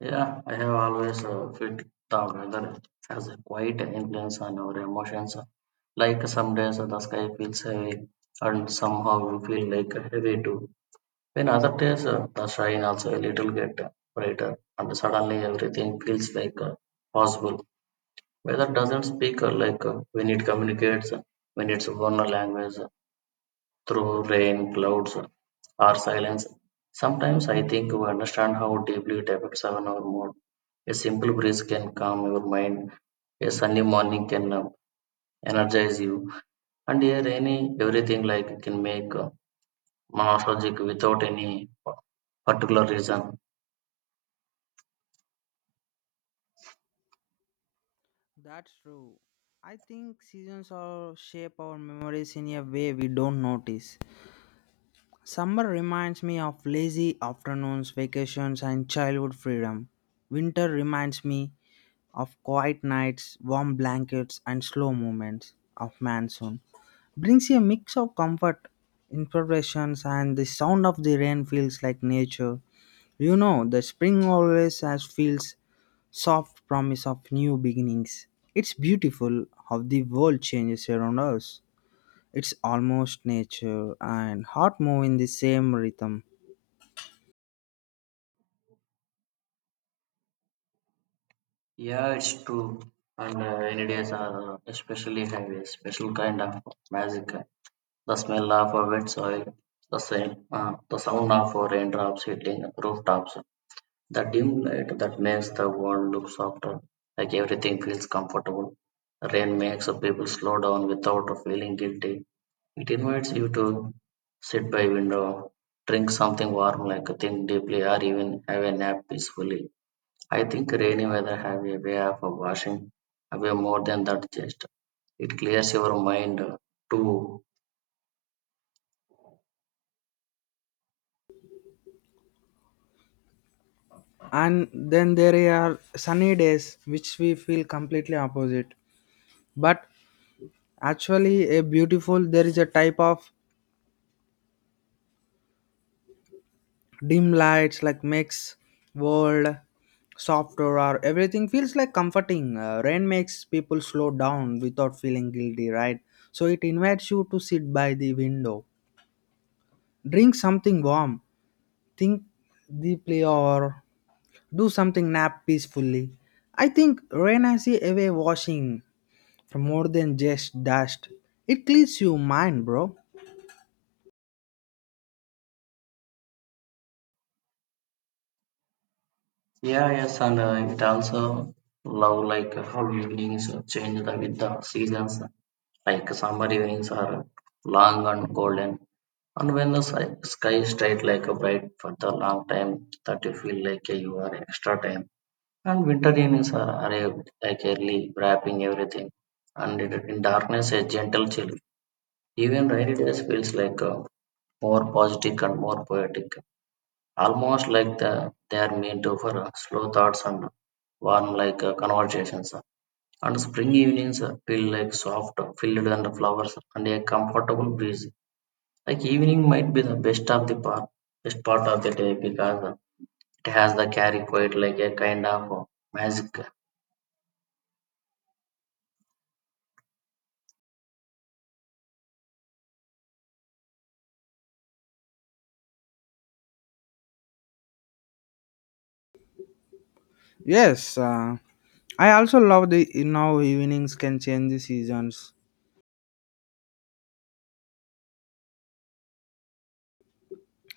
Yeah, I have always felt the weather has a quiet influence on our emotions. Like some days the sky feels heavy, and somehow you feel like heavy too. When other days the shine also a little get brighter, and suddenly everything feels like possible. Weather doesn't speak when it communicates, when it's one language through rain, clouds, or silence. Sometimes I think we understand how deeply it affects our mood a simple breeze can calm your mind. A sunny morning can energize you. And here, any everything like can make nostalgic without any particular reason. That's true. I think seasons or shape our memories in a way we don't notice. Summer reminds me of lazy afternoons, vacations, and childhood freedom. Winter reminds me of quiet nights, warm blankets, and slow movements of monsoon. Brings you a mix of comfort, imperfections, and the sound of the rain feels like nature. You know, the spring always has feels soft promise of new beginnings. It's beautiful how the world changes around us. It's almost nature and heart move in the same rhythm. Yeah, it's true. And rainy days are especially have a special kind of magic. The smell of wet soil, the same, the sound of raindrops hitting rooftops, the dim light that makes the world look softer, like everything feels comfortable. Rain makes people slow down without feeling guilty. It invites you to sit by window, drink something warm like think deeply or even have a nap peacefully. I think rainy weather have a way of washing away more than that just. It clears your mind too. And then there are sunny days which we feel completely opposite. But actually a beautiful there is a type of dim lights like makes world softer or everything feels like comforting. Rain makes people slow down without feeling guilty, right? So it invites you to sit by the window. Drink something warm, think deeply, or do something nap peacefully. I think rain has a away washing from more than just dust. It cleans your mind, bro. Yeah, yes, and it also love like how evenings change the, with the seasons. Like summer evenings are long and golden and when the sky is straight like a bright for the long time that you feel like you are extra time and winter evenings are arrived like early wrapping everything and in darkness a gentle chill even rainy days feels like a more positive and more poetic almost like the, they are meant to for slow thoughts and warm like conversations and spring evenings feel like soft, filled and flowers and a comfortable breeze. Like evening might be the best of the part, best part of the day because it has the carry quite like a kind of magic. Yes, I also love the you know evenings can change the seasons.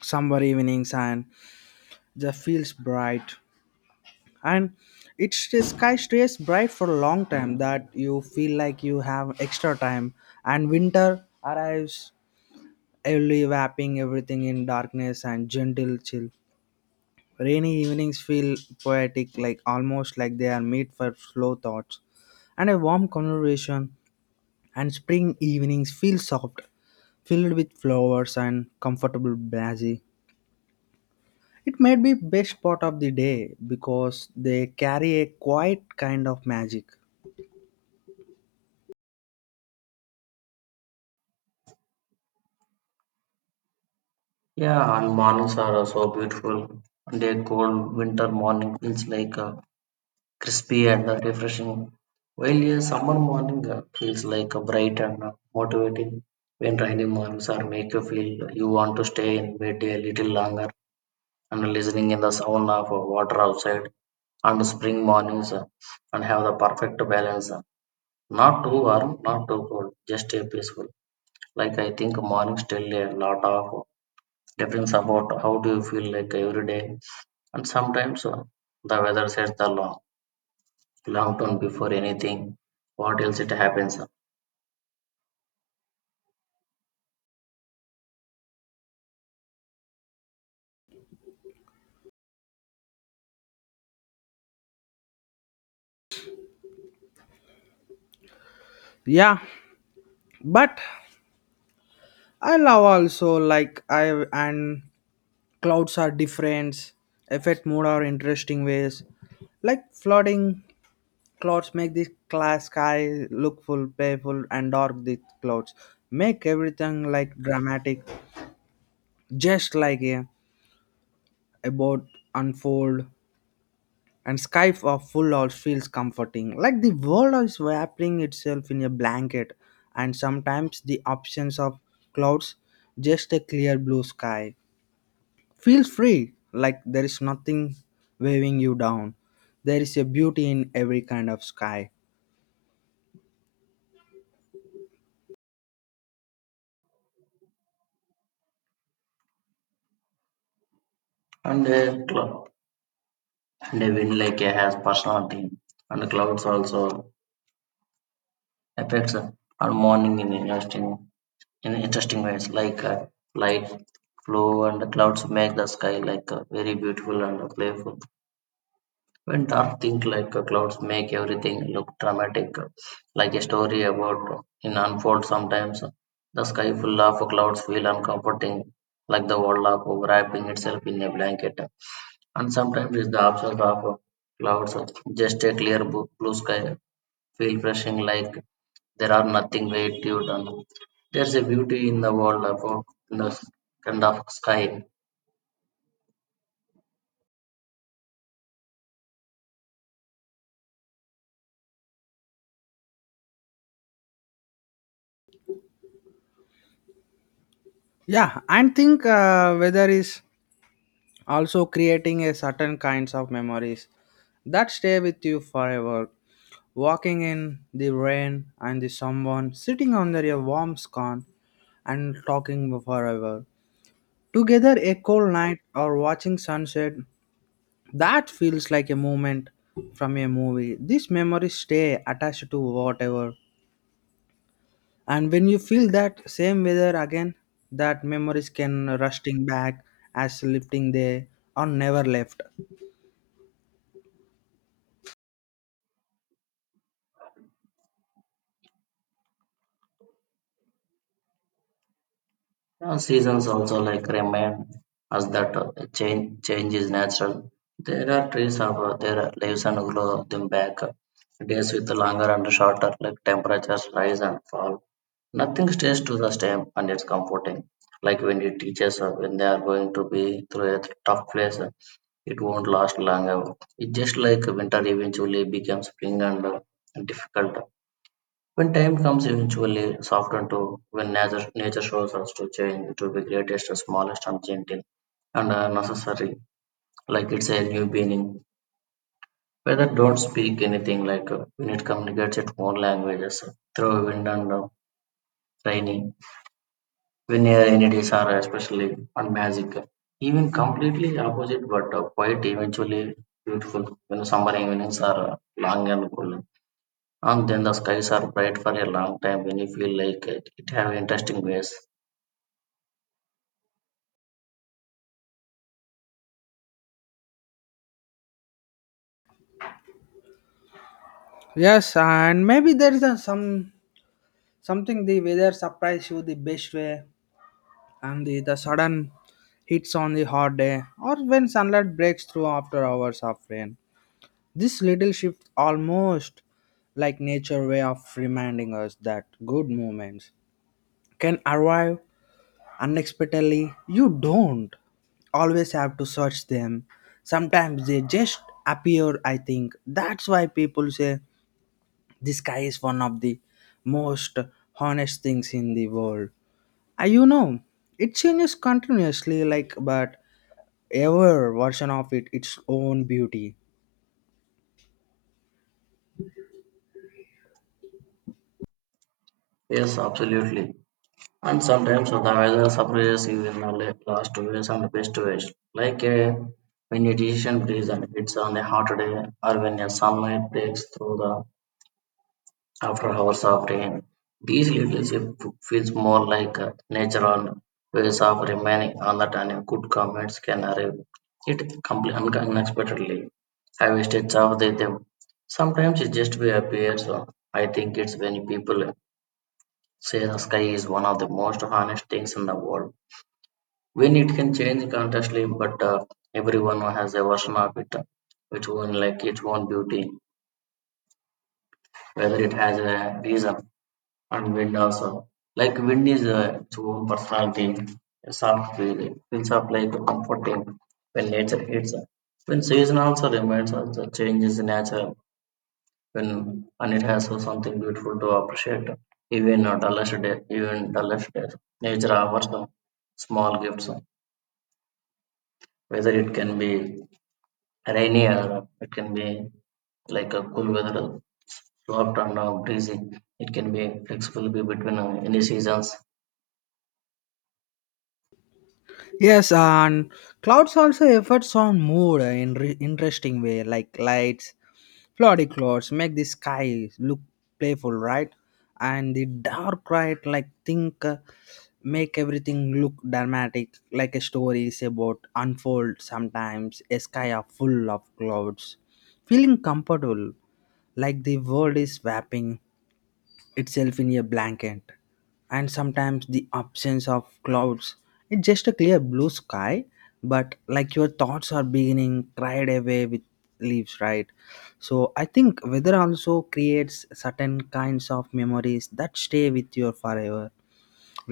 Summer evenings and the feels bright, and it's the sky stays bright for a long time that you feel like you have extra time. And winter arrives early wrapping everything in darkness and gentle chill. Rainy evenings feel poetic, like almost like they are made for slow thoughts and a warm conversation. And spring evenings feel soft, filled with flowers and comfortable breezy. It may be best part of the day because they carry a quiet kind of magic. Yeah, and mornings are so beautiful. And a cold winter morning feels like crispy and refreshing. While a summer morning feels like bright and motivating. When rainy mornings are make you feel you want to stay in bed a little longer and listening in the sound of water outside and spring mornings and have the perfect balance. Not too warm, not too cold, just a peaceful. Like I think mornings tell a lot of difference about how do you feel like every day. And sometimes the weather sets the long, long tone before anything. What else it happens? Yeah, but I love also like I and clouds are different affect mood are interesting ways like flooding clouds make the class sky look full playful and dark the clouds make everything like dramatic just like a boat unfold and sky of full house feels comforting like the world is wrapping itself in a blanket, and sometimes the options of clouds just a clear blue sky. Feel free, like there is nothing weighing you down. There is a beauty in every kind of sky. And a cloud, and a wind like a has personality. And the clouds also affects and morning in interesting. In interesting ways like light flow and clouds make the sky like very beautiful and playful when dark things like clouds make everything look dramatic like a story about in unfold sometimes the sky full of clouds feel uncomforting like the world of wrapping itself in a blanket and sometimes it's the absence of clouds just a clear blue sky feel brushing like there are nothing weight you done. There's a beauty in the world about the kind of sky. Yeah, and think weather is also creating a certain kinds of memories that stay with you forever. Walking in the rain and the someone sitting under a warm scone and talking forever. Together a cold night or watching sunset, that feels like a moment from a movie. These memories stay attached to whatever. And when you feel that same weather again, that memories can rusting back as lifting they or never left. Seasons also like remind us that change is natural. There are trees of their leaves and grow them back. Days with longer and shorter, like temperatures rise and fall. Nothing stays to the same, and it's comforting. Like when you teachers, when they are going to be through a tough place, it won't last long ever. It's just like winter eventually becomes spring and difficult. When time comes, eventually soften to when nature shows us to change to be greatest, smallest, and gentle and necessary, like it's a new beginning. Weather don't speak anything like when it communicates its own languages through wind and rainy linear entities are especially unmagical, even completely opposite but quite eventually beautiful. When summer evenings are long and cool, and then the skies are bright for a long time when you feel like it have interesting ways. Yes, and maybe there is some something the weather surprise you the best way, and the sudden hits on the hot day, or when sunlight breaks through after hours of rain. This little shift almost like nature way of reminding us that good moments can arrive unexpectedly. You don't always have to search them. Sometimes they just appear. I think that's why people say the sky is one of the most honest things in the world. You know, it changes continuously like but ever version of it its own beauty. Yes, absolutely. And sometimes the weather surprises you in the last ways and best ways, like when a decision breeze and hits on a hot day, or when a sunlight breaks through the after hours of rain. These leadership feels more like a natural ways of remaining alert and good comments can arrive. It completely unexpectedly. I wish it's of the them. Sometimes it just will appear. So I think it's when people say the sky is one of the most honest things in the world. When it can change constantly, but everyone has a version of it, which one like its own beauty, whether it has a reason. And wind also. Like wind is its own personality, a soft feeling, feels up like comforting when nature hits us. When season also reminds us the changes in nature when and it has so something beautiful to appreciate. Even a dullest day, even dullest days, nature offers some small gifts. Whether it can be rainy or it can be like a cool weather, soft and breezy. It can be flexible be between any seasons. Yes, and clouds also affects on mood in interesting way like lights. Cloudy clouds make the sky look playful, right? And the dark right, like think, make everything look dramatic, like a story is about unfold. Sometimes a sky are full of clouds, feeling comfortable, like the world is wrapping itself in a blanket, and sometimes the absence of clouds, it's just a clear blue sky but like your thoughts are beginning cried away with leaves, right? So I think weather also creates certain kinds of memories that stay with you forever,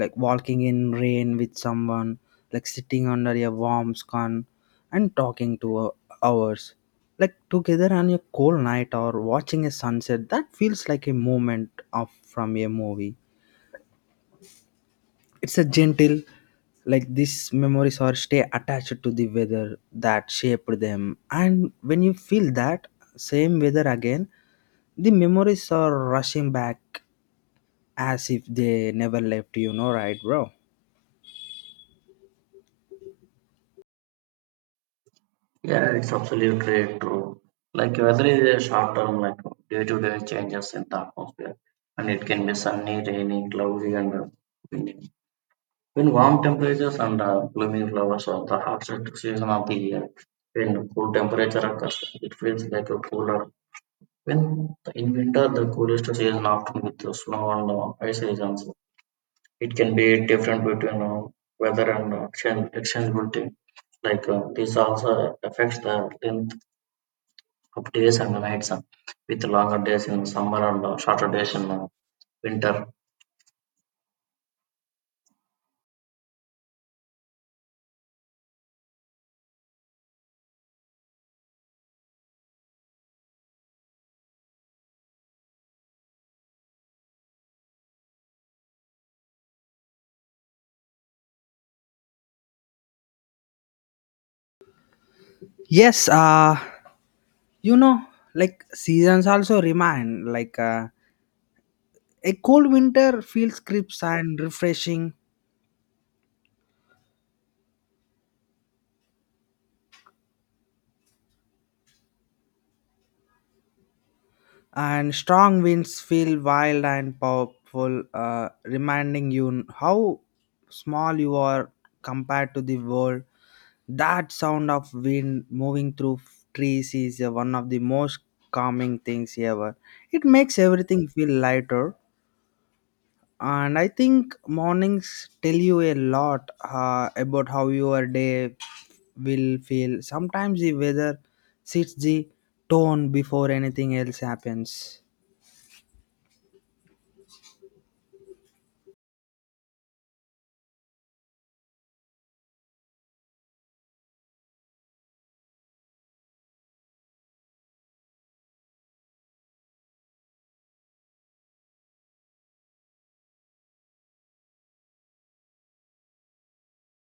like walking in rain with someone, like sitting under a warm sun and talking to hours, like together on a cold night or watching a sunset. That feels like a moment of from a movie. It's a gentle, like these memories are stay attached to the weather that shaped them. And when you feel that same weather again, the memories are rushing back as if they never left you. No, right, bro? Yeah, it's absolutely true. Like weather is a short term, like day to day changes in the atmosphere, and it can be sunny, rainy, cloudy, and windy. When warm temperatures and blooming flowers are the hottest season of the year, when cool temperature occurs, it feels like a cooler. When in winter, the coolest season, often with the snow and ice regions, it can be different between weather and exchangeability. Like this also affects the length up days and nights with longer days in summer and shorter days in winter. Yes. You know, like seasons also remind like a cold winter feels crisp and refreshing, and strong winds feel wild and powerful, reminding you how small you are compared to the world. That sound of wind moving through trees is one of the most calming things ever. It makes everything feel lighter. And I think mornings tell you a lot about how your day will feel. Sometimes the weather sets the tone before anything else happens.